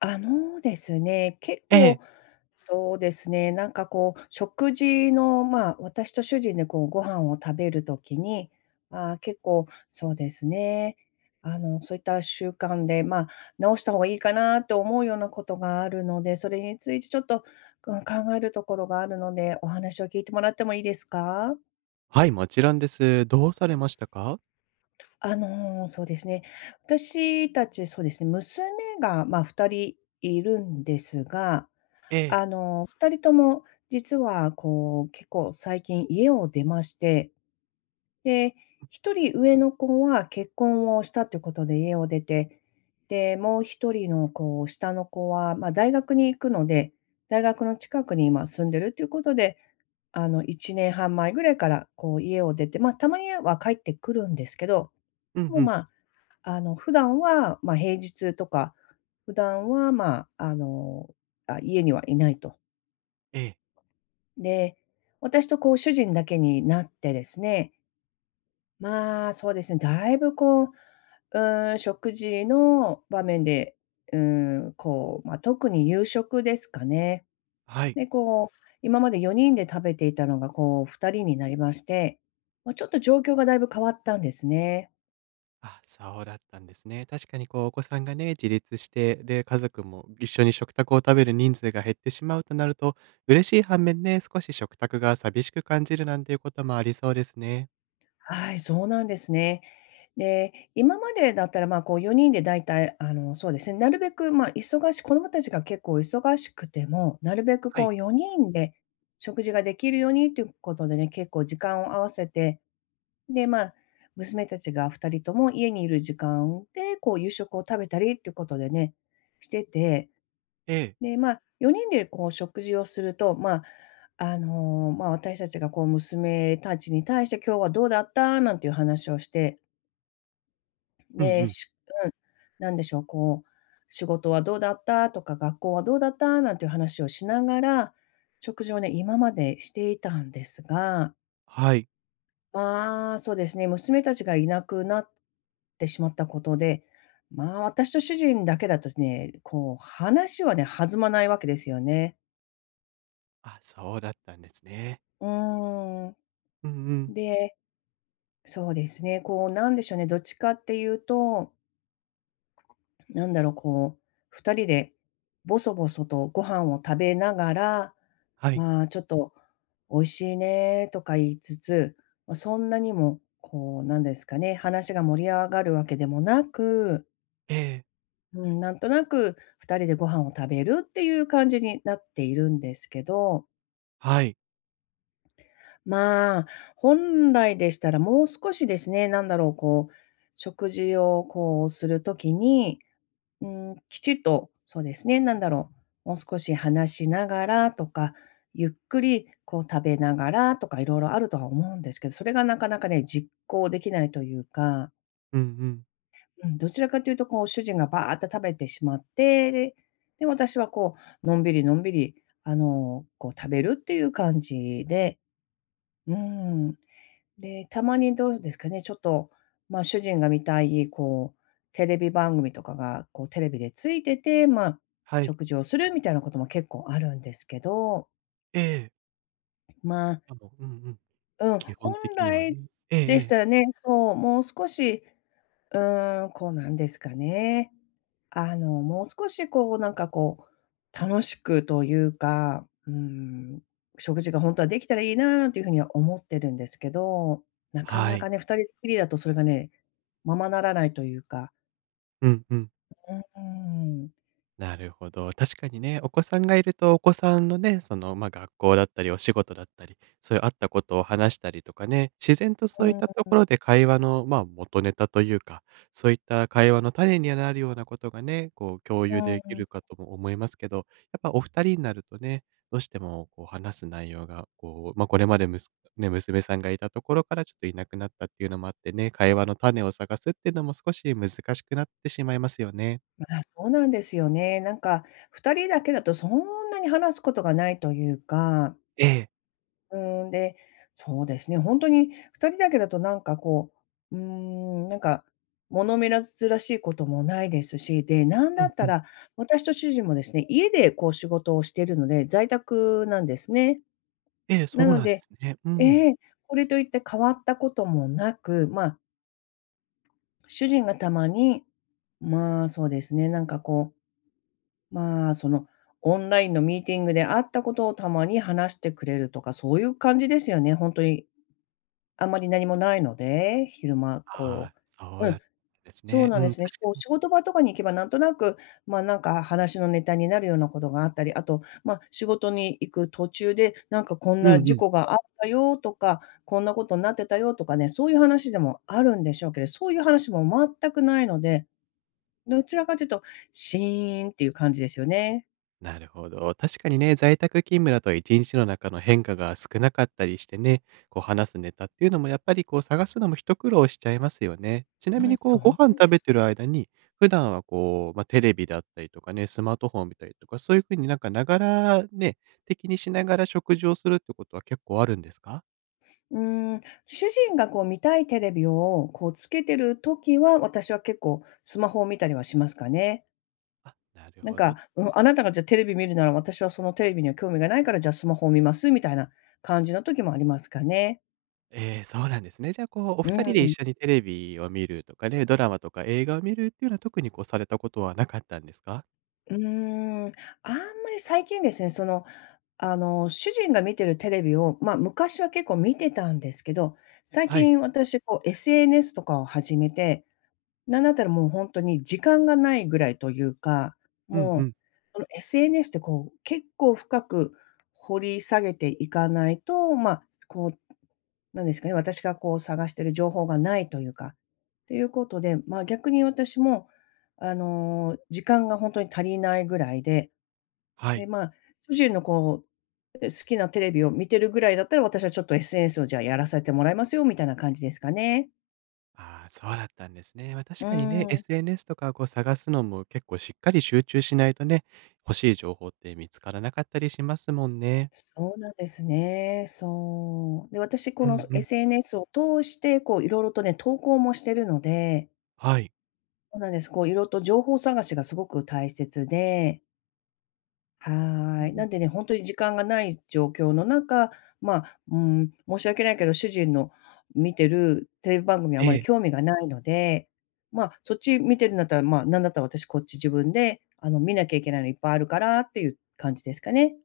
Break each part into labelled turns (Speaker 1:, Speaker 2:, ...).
Speaker 1: あのですね、結
Speaker 2: ええ。
Speaker 1: 構、そうですね、なんかこう、食事の、まあ、私と主人でこうご飯を食べるときに、まあー結構そうですね、あの、そういった習慣で、まあ、直した方がいいかなと思うようなことがあるので、それについてちょっと、うん、考えるところがあるので、お話を聞いてもらってもいいですか？
Speaker 2: はい、もちろんです。どうされましたか？
Speaker 1: あの、そうですね、私たち、娘が、まあ、2人いるんですが、
Speaker 2: ええ。
Speaker 1: 2人とも実はこう、結構最近家を出まして。で、1人上の子は結婚をしたってことで家を出て、で、もう1人のこう、下の子は、ま、大学に行くので、大学の近くに今住んでるっていうことで、1年半前ぐらいからこう家を出て、ま、たまには帰ってくるんですけど、
Speaker 2: うん
Speaker 1: もう、
Speaker 2: うん。
Speaker 1: ま、あの、普段は、ま、平日とか、普段は、ま、あの、あ、家にはいないと。
Speaker 2: ええ、
Speaker 1: で、私とこう主人だけになってですね、まあ、そうですね、だいぶこう、食事の場面で、まあ、特に夕食ですかね。
Speaker 2: はい。
Speaker 1: で、こう、今まで4人で食べていたのが、こう、2人になりまして、まあ、ちょっと状況がだいぶ変わったんですね。
Speaker 2: あ、そうだったんですね。確かにこう、お子さんがね、自立して、で、家族も一緒に食卓を食べる人数が減ってしまうとなると、嬉しい反面ね、少し食卓が寂しく感じるなんていうこともありそうですね。
Speaker 1: はい、そうなんですね。で、今までだったら、まあ、こう4人で大体、あの、そうですね、なるべく、子供たちが結構忙しくても、なるべく
Speaker 2: は
Speaker 1: こ
Speaker 2: い、
Speaker 1: う4人で食事ができるようにということでね、結構時間を合わせて、で、まあ、娘たちが2人とも家にいる時間で、こう夕食を食べたりっていうことでね、してて。
Speaker 2: ええ。
Speaker 1: で、まあ、4人でこう食事をすると、まあ、私たちがこう娘たちに対して、「今日はどうだった？」なんていう話をして、
Speaker 2: うんう
Speaker 1: で、
Speaker 2: ん。
Speaker 1: しうん、なんでしょう、こう、「仕事はどうだった？」とか、「学校はどうだった？」なんていう話をしながら、食事をね、今までしていたんですが、
Speaker 2: はい。
Speaker 1: まあ、そうですね、娘たちがいなくなってしまったことで、まあ、私と主人だけだとね、こう話はね、弾まないわけですよね。
Speaker 2: あ、そうだったんですね。
Speaker 1: うーん。
Speaker 2: うんうん。
Speaker 1: で、そうですね、こう、なんでしょうね、どっちかっていうと、なんだろう、こ2人でボソボソとご飯を食べながら、
Speaker 2: はい。
Speaker 1: まあ、ちょっと「美味しいね」とか言いつつ、ま、そんなにも、こう、なんですかね、話が盛り上がるわけでもなく、
Speaker 2: ええ、
Speaker 1: うん、なんとなく2人でご飯を食べるっていう感じになっているんですけど、
Speaker 2: はい。
Speaker 1: まあ、本来でしたらもう少しですね、なんだろう、こう、食事をこうするときに、うきちっと、そうですね、なんだろう、もう少し話しながらとか、ゆっくりこう食べながらとかいろいろあるとは思うんですけど、それがなかなかね、実行できないというか、
Speaker 2: うんうん。
Speaker 1: うん、どちらかというと、こう、主人がバーっと食べてしまって、で、私はのんびりのんびり、あの、こう食べるっていう感じで。うん、で、たまにどうですかね、ちょっと、まあ、主人が見たい、こう、テレビ番組とかが、こう、テレビでついてて、まあ、
Speaker 2: はい。
Speaker 1: 食事をするみたいなことも結構あるんですけど、
Speaker 2: ええ。
Speaker 1: まあ、
Speaker 2: でも、うんうん。
Speaker 1: うん、
Speaker 2: 基本
Speaker 1: 本
Speaker 2: 的には
Speaker 1: 来
Speaker 2: ね。えええ
Speaker 1: でし
Speaker 2: え。
Speaker 1: たらね、そう、もう少しこうなんですかね。あの、もう少しこう、楽しくというか、食事が本当はできたらいいななんていうふうには思ってるんですけど、なか
Speaker 2: は
Speaker 1: な
Speaker 2: い。
Speaker 1: かね、2人っきりだとそれがね、ままならないというか。
Speaker 2: うんうん。
Speaker 1: うーん。
Speaker 2: なるほど。確かにね、お子さんがいると、お子さんのね、その、まあ、学校だったり、お仕事だったり、そういうあったことを話したりとかね、自然と
Speaker 1: う
Speaker 2: そういっ
Speaker 1: ん、
Speaker 2: た
Speaker 1: う
Speaker 2: ところで会話の、まあ、元ネタというか、そういった会話の種になるようなことがね、こう共有できる
Speaker 1: ん。
Speaker 2: かとも思いますけど、やっぱお二人になるとね、どうしてもこう話す内容が、こう、まあ、これまでむすね、娘さんがいたところからちょっといなくなったっていうのもあってね、会話の種を探すっていうのも少し難しくなってしまいますよね。
Speaker 1: まあ、そうなんですよね。なんか2人だけだとそんなに話すことがないというか、
Speaker 2: ええ。
Speaker 1: で、そうですね、本当に2人だけだとう、うーなんか物珍しいこともないですし、で、なん
Speaker 2: う
Speaker 1: だ
Speaker 2: ん
Speaker 1: っ
Speaker 2: う
Speaker 1: た
Speaker 2: ん。
Speaker 1: ら、私と主人もですね、家でこう仕事をしているので、在宅なんですね。
Speaker 2: ええ、そ
Speaker 1: な
Speaker 2: う
Speaker 1: の
Speaker 2: なんで
Speaker 1: で、
Speaker 2: すね。うん。
Speaker 1: ええ、これといって変わったこともなく、まあ、主人がたまに、まあ、そうですね、なんかこう、まあ、その、オンラインのミーティングであったことをたまに話してくれるとか、そういう感じですよね、本当に。あまり何もないので、昼間こ
Speaker 2: ああ、そ
Speaker 1: う
Speaker 2: う
Speaker 1: う
Speaker 2: だ
Speaker 1: ん、
Speaker 2: ったんです
Speaker 1: そう
Speaker 2: ね。
Speaker 1: な
Speaker 2: う
Speaker 1: んで
Speaker 2: ん、
Speaker 1: すね。
Speaker 2: 確か
Speaker 1: こう
Speaker 2: に。
Speaker 1: 仕事場とかに行けばなんとなく、ま、なんか話のネタになるようなことがあったり、あと、ま、仕事に行く途中で、なんかこん
Speaker 2: う
Speaker 1: な
Speaker 2: んう
Speaker 1: 事
Speaker 2: ん。
Speaker 1: 故があったよとか、こんなことになってたよとかね、そういう話でもあるんでしょうけど、そういう話も全くないので、どちらかというと、シーンっていう感じですよね。
Speaker 2: なるほど。確かにね、在宅勤務だと一日の中の変化が少なかったりしてね、こう話すネタっていうのもやっぱりこう探すのも一苦労しちゃいますよね。ちなみ
Speaker 1: う
Speaker 2: に
Speaker 1: ん、
Speaker 2: こう
Speaker 1: そう
Speaker 2: ご
Speaker 1: なんで
Speaker 2: 飯食べ
Speaker 1: す。
Speaker 2: てる間に、普段はこう、まあ、テレビだったりとかね、スマートフォン見たりとか、そういう風になんかながらね、的にしながら食事をするってことは結構あるんですか？
Speaker 1: うーん、主人がこう見たいテレビをこうつけてる時は、私は結構スマホを見たりはしますかね。
Speaker 2: あ、なる
Speaker 1: なん
Speaker 2: ほど。
Speaker 1: か、うん、あなたがじゃあテレビ見るなら私はそのテレビには興味がないから、じゃあスマホを見ますみたいな感じの時もありますかね。
Speaker 2: ええ、そうなんですね。じゃあ、こう、お
Speaker 1: う
Speaker 2: 二人で一
Speaker 1: ん。
Speaker 2: 緒にテレビを見るとかね、ドラマとか映画を見るっていうのは特にこう、されたことはなかったんですか？
Speaker 1: うーん、あんまり最近ですね、その、あの、主人が見てるテレビを、まあ、昔は結構見てたんですけど、最
Speaker 2: はい。
Speaker 1: 近私こう SNS とかを始めて、なんだったらもう本当に時間がないぐらいというか。
Speaker 2: うんう
Speaker 1: もう、
Speaker 2: ん。
Speaker 1: その SNS ってこう、結構深く掘り下げていかないと、まあ、こう、なんですかね、私がこう探してる情報がないというか、ということで、まあ、逆に私も、あの、時間が本当に足りないぐらいで、
Speaker 2: は
Speaker 1: で、
Speaker 2: い。
Speaker 1: まあ、主人のこう、え、好きなテレビを見てるぐらいだったら、私はちょっと SNS をじゃあやらせてもらいますよみたいな感じですかね。
Speaker 2: ああ、そうだったんですね。確
Speaker 1: う
Speaker 2: かにね、
Speaker 1: ーん。
Speaker 2: SNS とかこう探すのも結構しっかり集中しないとね、欲しい情報って見つからなかったりしますもんね。
Speaker 1: そうなんですね。そう。で、私こ
Speaker 2: う
Speaker 1: の
Speaker 2: んうん。
Speaker 1: SNS を通して、こういろいろとね、投稿もしてるので、
Speaker 2: はい。
Speaker 1: そうなんです。こういろいろと情報探しがすごく大切で、
Speaker 2: うん
Speaker 1: はい。
Speaker 2: う
Speaker 1: なん
Speaker 2: ん。
Speaker 1: でね、本当に時間がない状況の中、まあ、うん、申し訳ないけど、主人の見てるテレビ番組はあ
Speaker 2: え
Speaker 1: まり
Speaker 2: え。
Speaker 1: 興味がないので、まあ、そっち見てるんだったら、まあ、なんだったら私こっち自分で、あの、見なきゃいけないのいっぱいあるからっていう感じですかね。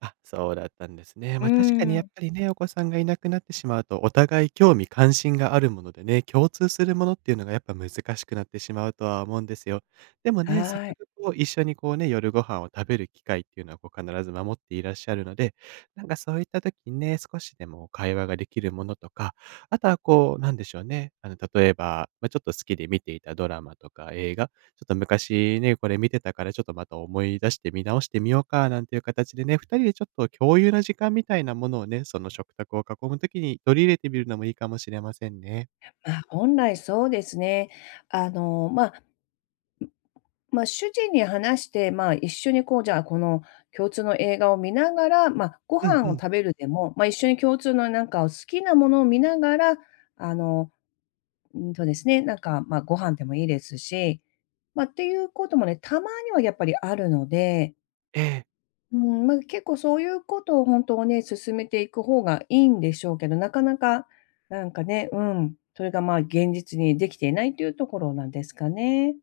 Speaker 2: あ、そうだったんですね。
Speaker 1: う
Speaker 2: ま、確かにやっ
Speaker 1: ん。
Speaker 2: ぱりね、お子さんがいなくなってしまうと、お互い興味関心があるものでね、共通するものっていうのがやっぱ難しくなってしまうとは思うんですよ。でもね、せっ
Speaker 1: は
Speaker 2: か
Speaker 1: い。
Speaker 2: くこう一緒にこうね、夜ご飯を食べる機会っていうのはこう必ず守っていらっしゃるので、なんかそういった時にね、少しでも会話ができるものとか、あとはこうなんでしょうね、あの例えば、まあ、ちょっと好きで見ていたドラマとか映画ちょっと昔ね、これ見てたからちょっとまた思い出して見直してみようかなんていう形でね、2人でちょっと共有の時間みたいなものをね、その食卓を囲む時に取り入れてみるのもいいかもしれませんね。
Speaker 1: まあ、本来そうですね。あの、まあ、まあ、主人に話して、まあ、一緒にこう、じゃあ、この共通の映画を見ながら、まあ、ご
Speaker 2: うん
Speaker 1: 飯
Speaker 2: う
Speaker 1: を
Speaker 2: ん。
Speaker 1: 食べるでも、まあ、一緒に共通のなんか好きなものを見ながら、あの、うんとですね、なんか、まあ、ご飯でもいいですし、まあ、っていうこともね、たまにはやっぱりあるので、
Speaker 2: ええ。
Speaker 1: うん、まあ、結構そういうことを本当とね、進めていく方がいいんでしょうけど、なかなか、なんかね、うん、それが、まあ、現実にできていないというところなんですかね。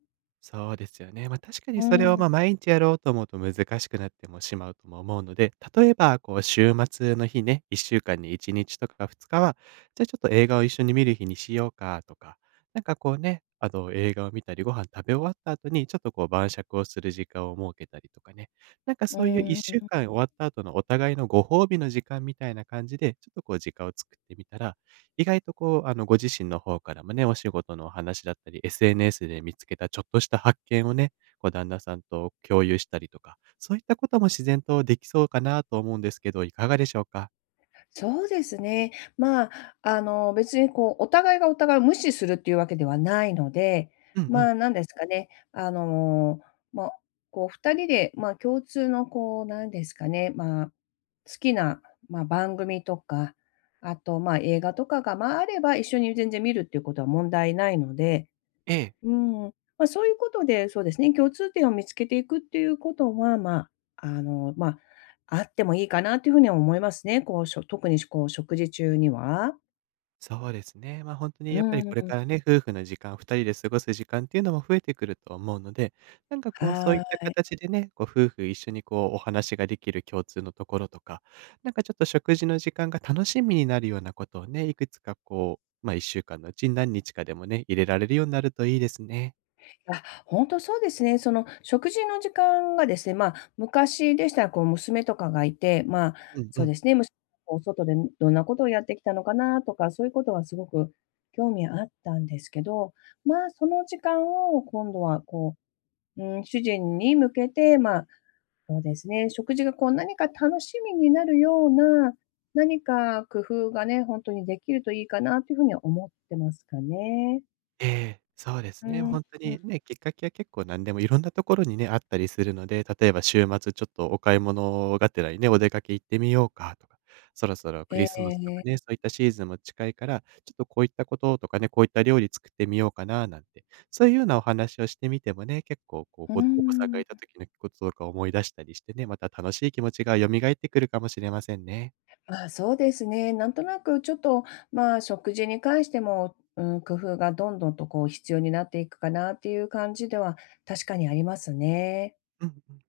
Speaker 2: そうですよね。ま、確かに
Speaker 1: う
Speaker 2: それを、
Speaker 1: ん、う
Speaker 2: ま、毎日やろうと思うと難しくなってもしまうとも思うので、例えば、こう、週末の日ね、1週間に1日とか2日は、じゃあ、ちょっと映画を一緒に見る日にしようかとか、なんか、こうね、あの、映画を見たり、ご飯食べ終わった後に、ちょっと、こう、晩酌をする時間を設けたりとかね、なんか、そういう1
Speaker 1: ん。
Speaker 2: 週間終わった後のお互いのご褒美の時間みたいな感じで、ちょっと、こう、時間を作ってみたら、意外とこう、あの、ご自身の方からもね、お仕事のお話だったり、SNS で見つけたちょっとした発見をね、こう旦那さんと共有したりとか、そういったことも自然とできそうかなと思うんですけど、いかがでしょうか？
Speaker 1: そうですね。まあ、あの、別にこう、お互いがお互いを無視するっていうわけではないので、
Speaker 2: うんうん。
Speaker 1: まあ、なんですかね、まあ、こう2人で、まあ、共通のこう、なんですかね、まあ、好きな、まあ、番組とか、あと、まあ、映画とかが、まあ、あれば一緒に全然見るっていうことは問題ないので。
Speaker 2: ええ。
Speaker 1: うん。まあ、そういうことで、そうですね、共通点を見つけていくっていうことは、まあ、あってもいいかなというふうには思いますね。こう、特にこう食事中には。
Speaker 2: そうですね。本当に
Speaker 1: う
Speaker 2: やっぱりこれ
Speaker 1: ん、
Speaker 2: からね、夫婦の時間、2人で過ごす時間っていうのも増えてくると思うので、なんかこう、そういっ
Speaker 1: は
Speaker 2: た
Speaker 1: ーい。
Speaker 2: 形でね、こう夫婦一緒にこうお話ができる共通のところとか、なんかちょっと食事の時間が楽しみになるようなことをね、いくつかこう、1週間のうちに何日かでもね、入れられるようになるといいですね。
Speaker 1: あ、本当そうですね。その食事の時間がですね、まあ、昔でしたらこう娘とかがいて、まあ、
Speaker 2: うんう
Speaker 1: そう
Speaker 2: ん。
Speaker 1: ですね、お外でどんなことをやってきたのかなとか、そういうことはすごく興味あったんですけど、まあ、その時間を今度はこう、うん、主人に向けて、まあ、そうですね、食事がこう何か楽しみになるような、何か工夫がね、ほんとにできるといいかなというふうには思ってますかね。
Speaker 2: ええ、そうです
Speaker 1: う
Speaker 2: ね。
Speaker 1: ん、
Speaker 2: ほんと
Speaker 1: うん、
Speaker 2: にね、きっかけは結構何でもいろんなところにね、あったりするので、例えば週末ちょっとお買い物がてらにね、お出かけ行ってみようかとか、そろそろク
Speaker 1: え
Speaker 2: リス
Speaker 1: え
Speaker 2: マスと
Speaker 1: え
Speaker 2: かね、
Speaker 1: え。
Speaker 2: そういったシーズンも近いから、ちょっとこういったこととかね、こういった料理作ってみようかななんて、そういうようなお話をしてみてもね、結構こう、
Speaker 1: うー
Speaker 2: お子さんがいた
Speaker 1: ん。
Speaker 2: 時のこととか思い出したりしてね、また楽しい気持ちが蘇ってくるかもしれませんね。
Speaker 1: まあ、そうですね、なんとなくちょっと、まあ、食事に関しても、うん、工夫がどんどんとこう必要になっていくかなっていう感じでは確かにありますね。
Speaker 2: うんうん。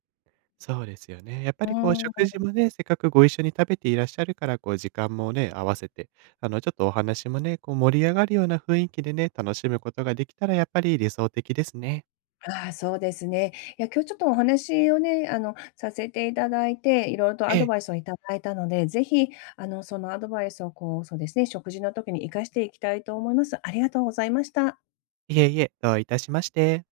Speaker 2: そうですよね。やっぱ
Speaker 1: う
Speaker 2: りこう
Speaker 1: ー
Speaker 2: 食
Speaker 1: ん。
Speaker 2: 事もね、せっかくご一緒に食べていらっしゃるから、こう時間もね、合わせて、あのちょっとお話もね、こう盛り上がるような雰囲気でね、楽しむことができたらやっぱり理想的ですね。
Speaker 1: ああ、そうですね。いや、今日ちょっとお話をね、あの、させていただいて、いろいろと
Speaker 2: え
Speaker 1: アド
Speaker 2: え、
Speaker 1: バイスをいただいたので、ぜひ、あの、そのアドバイスをこう、そうですね、食事の時に活かしていきたいと思います。ありがとうございました。
Speaker 2: いえいえ、どういたしまして。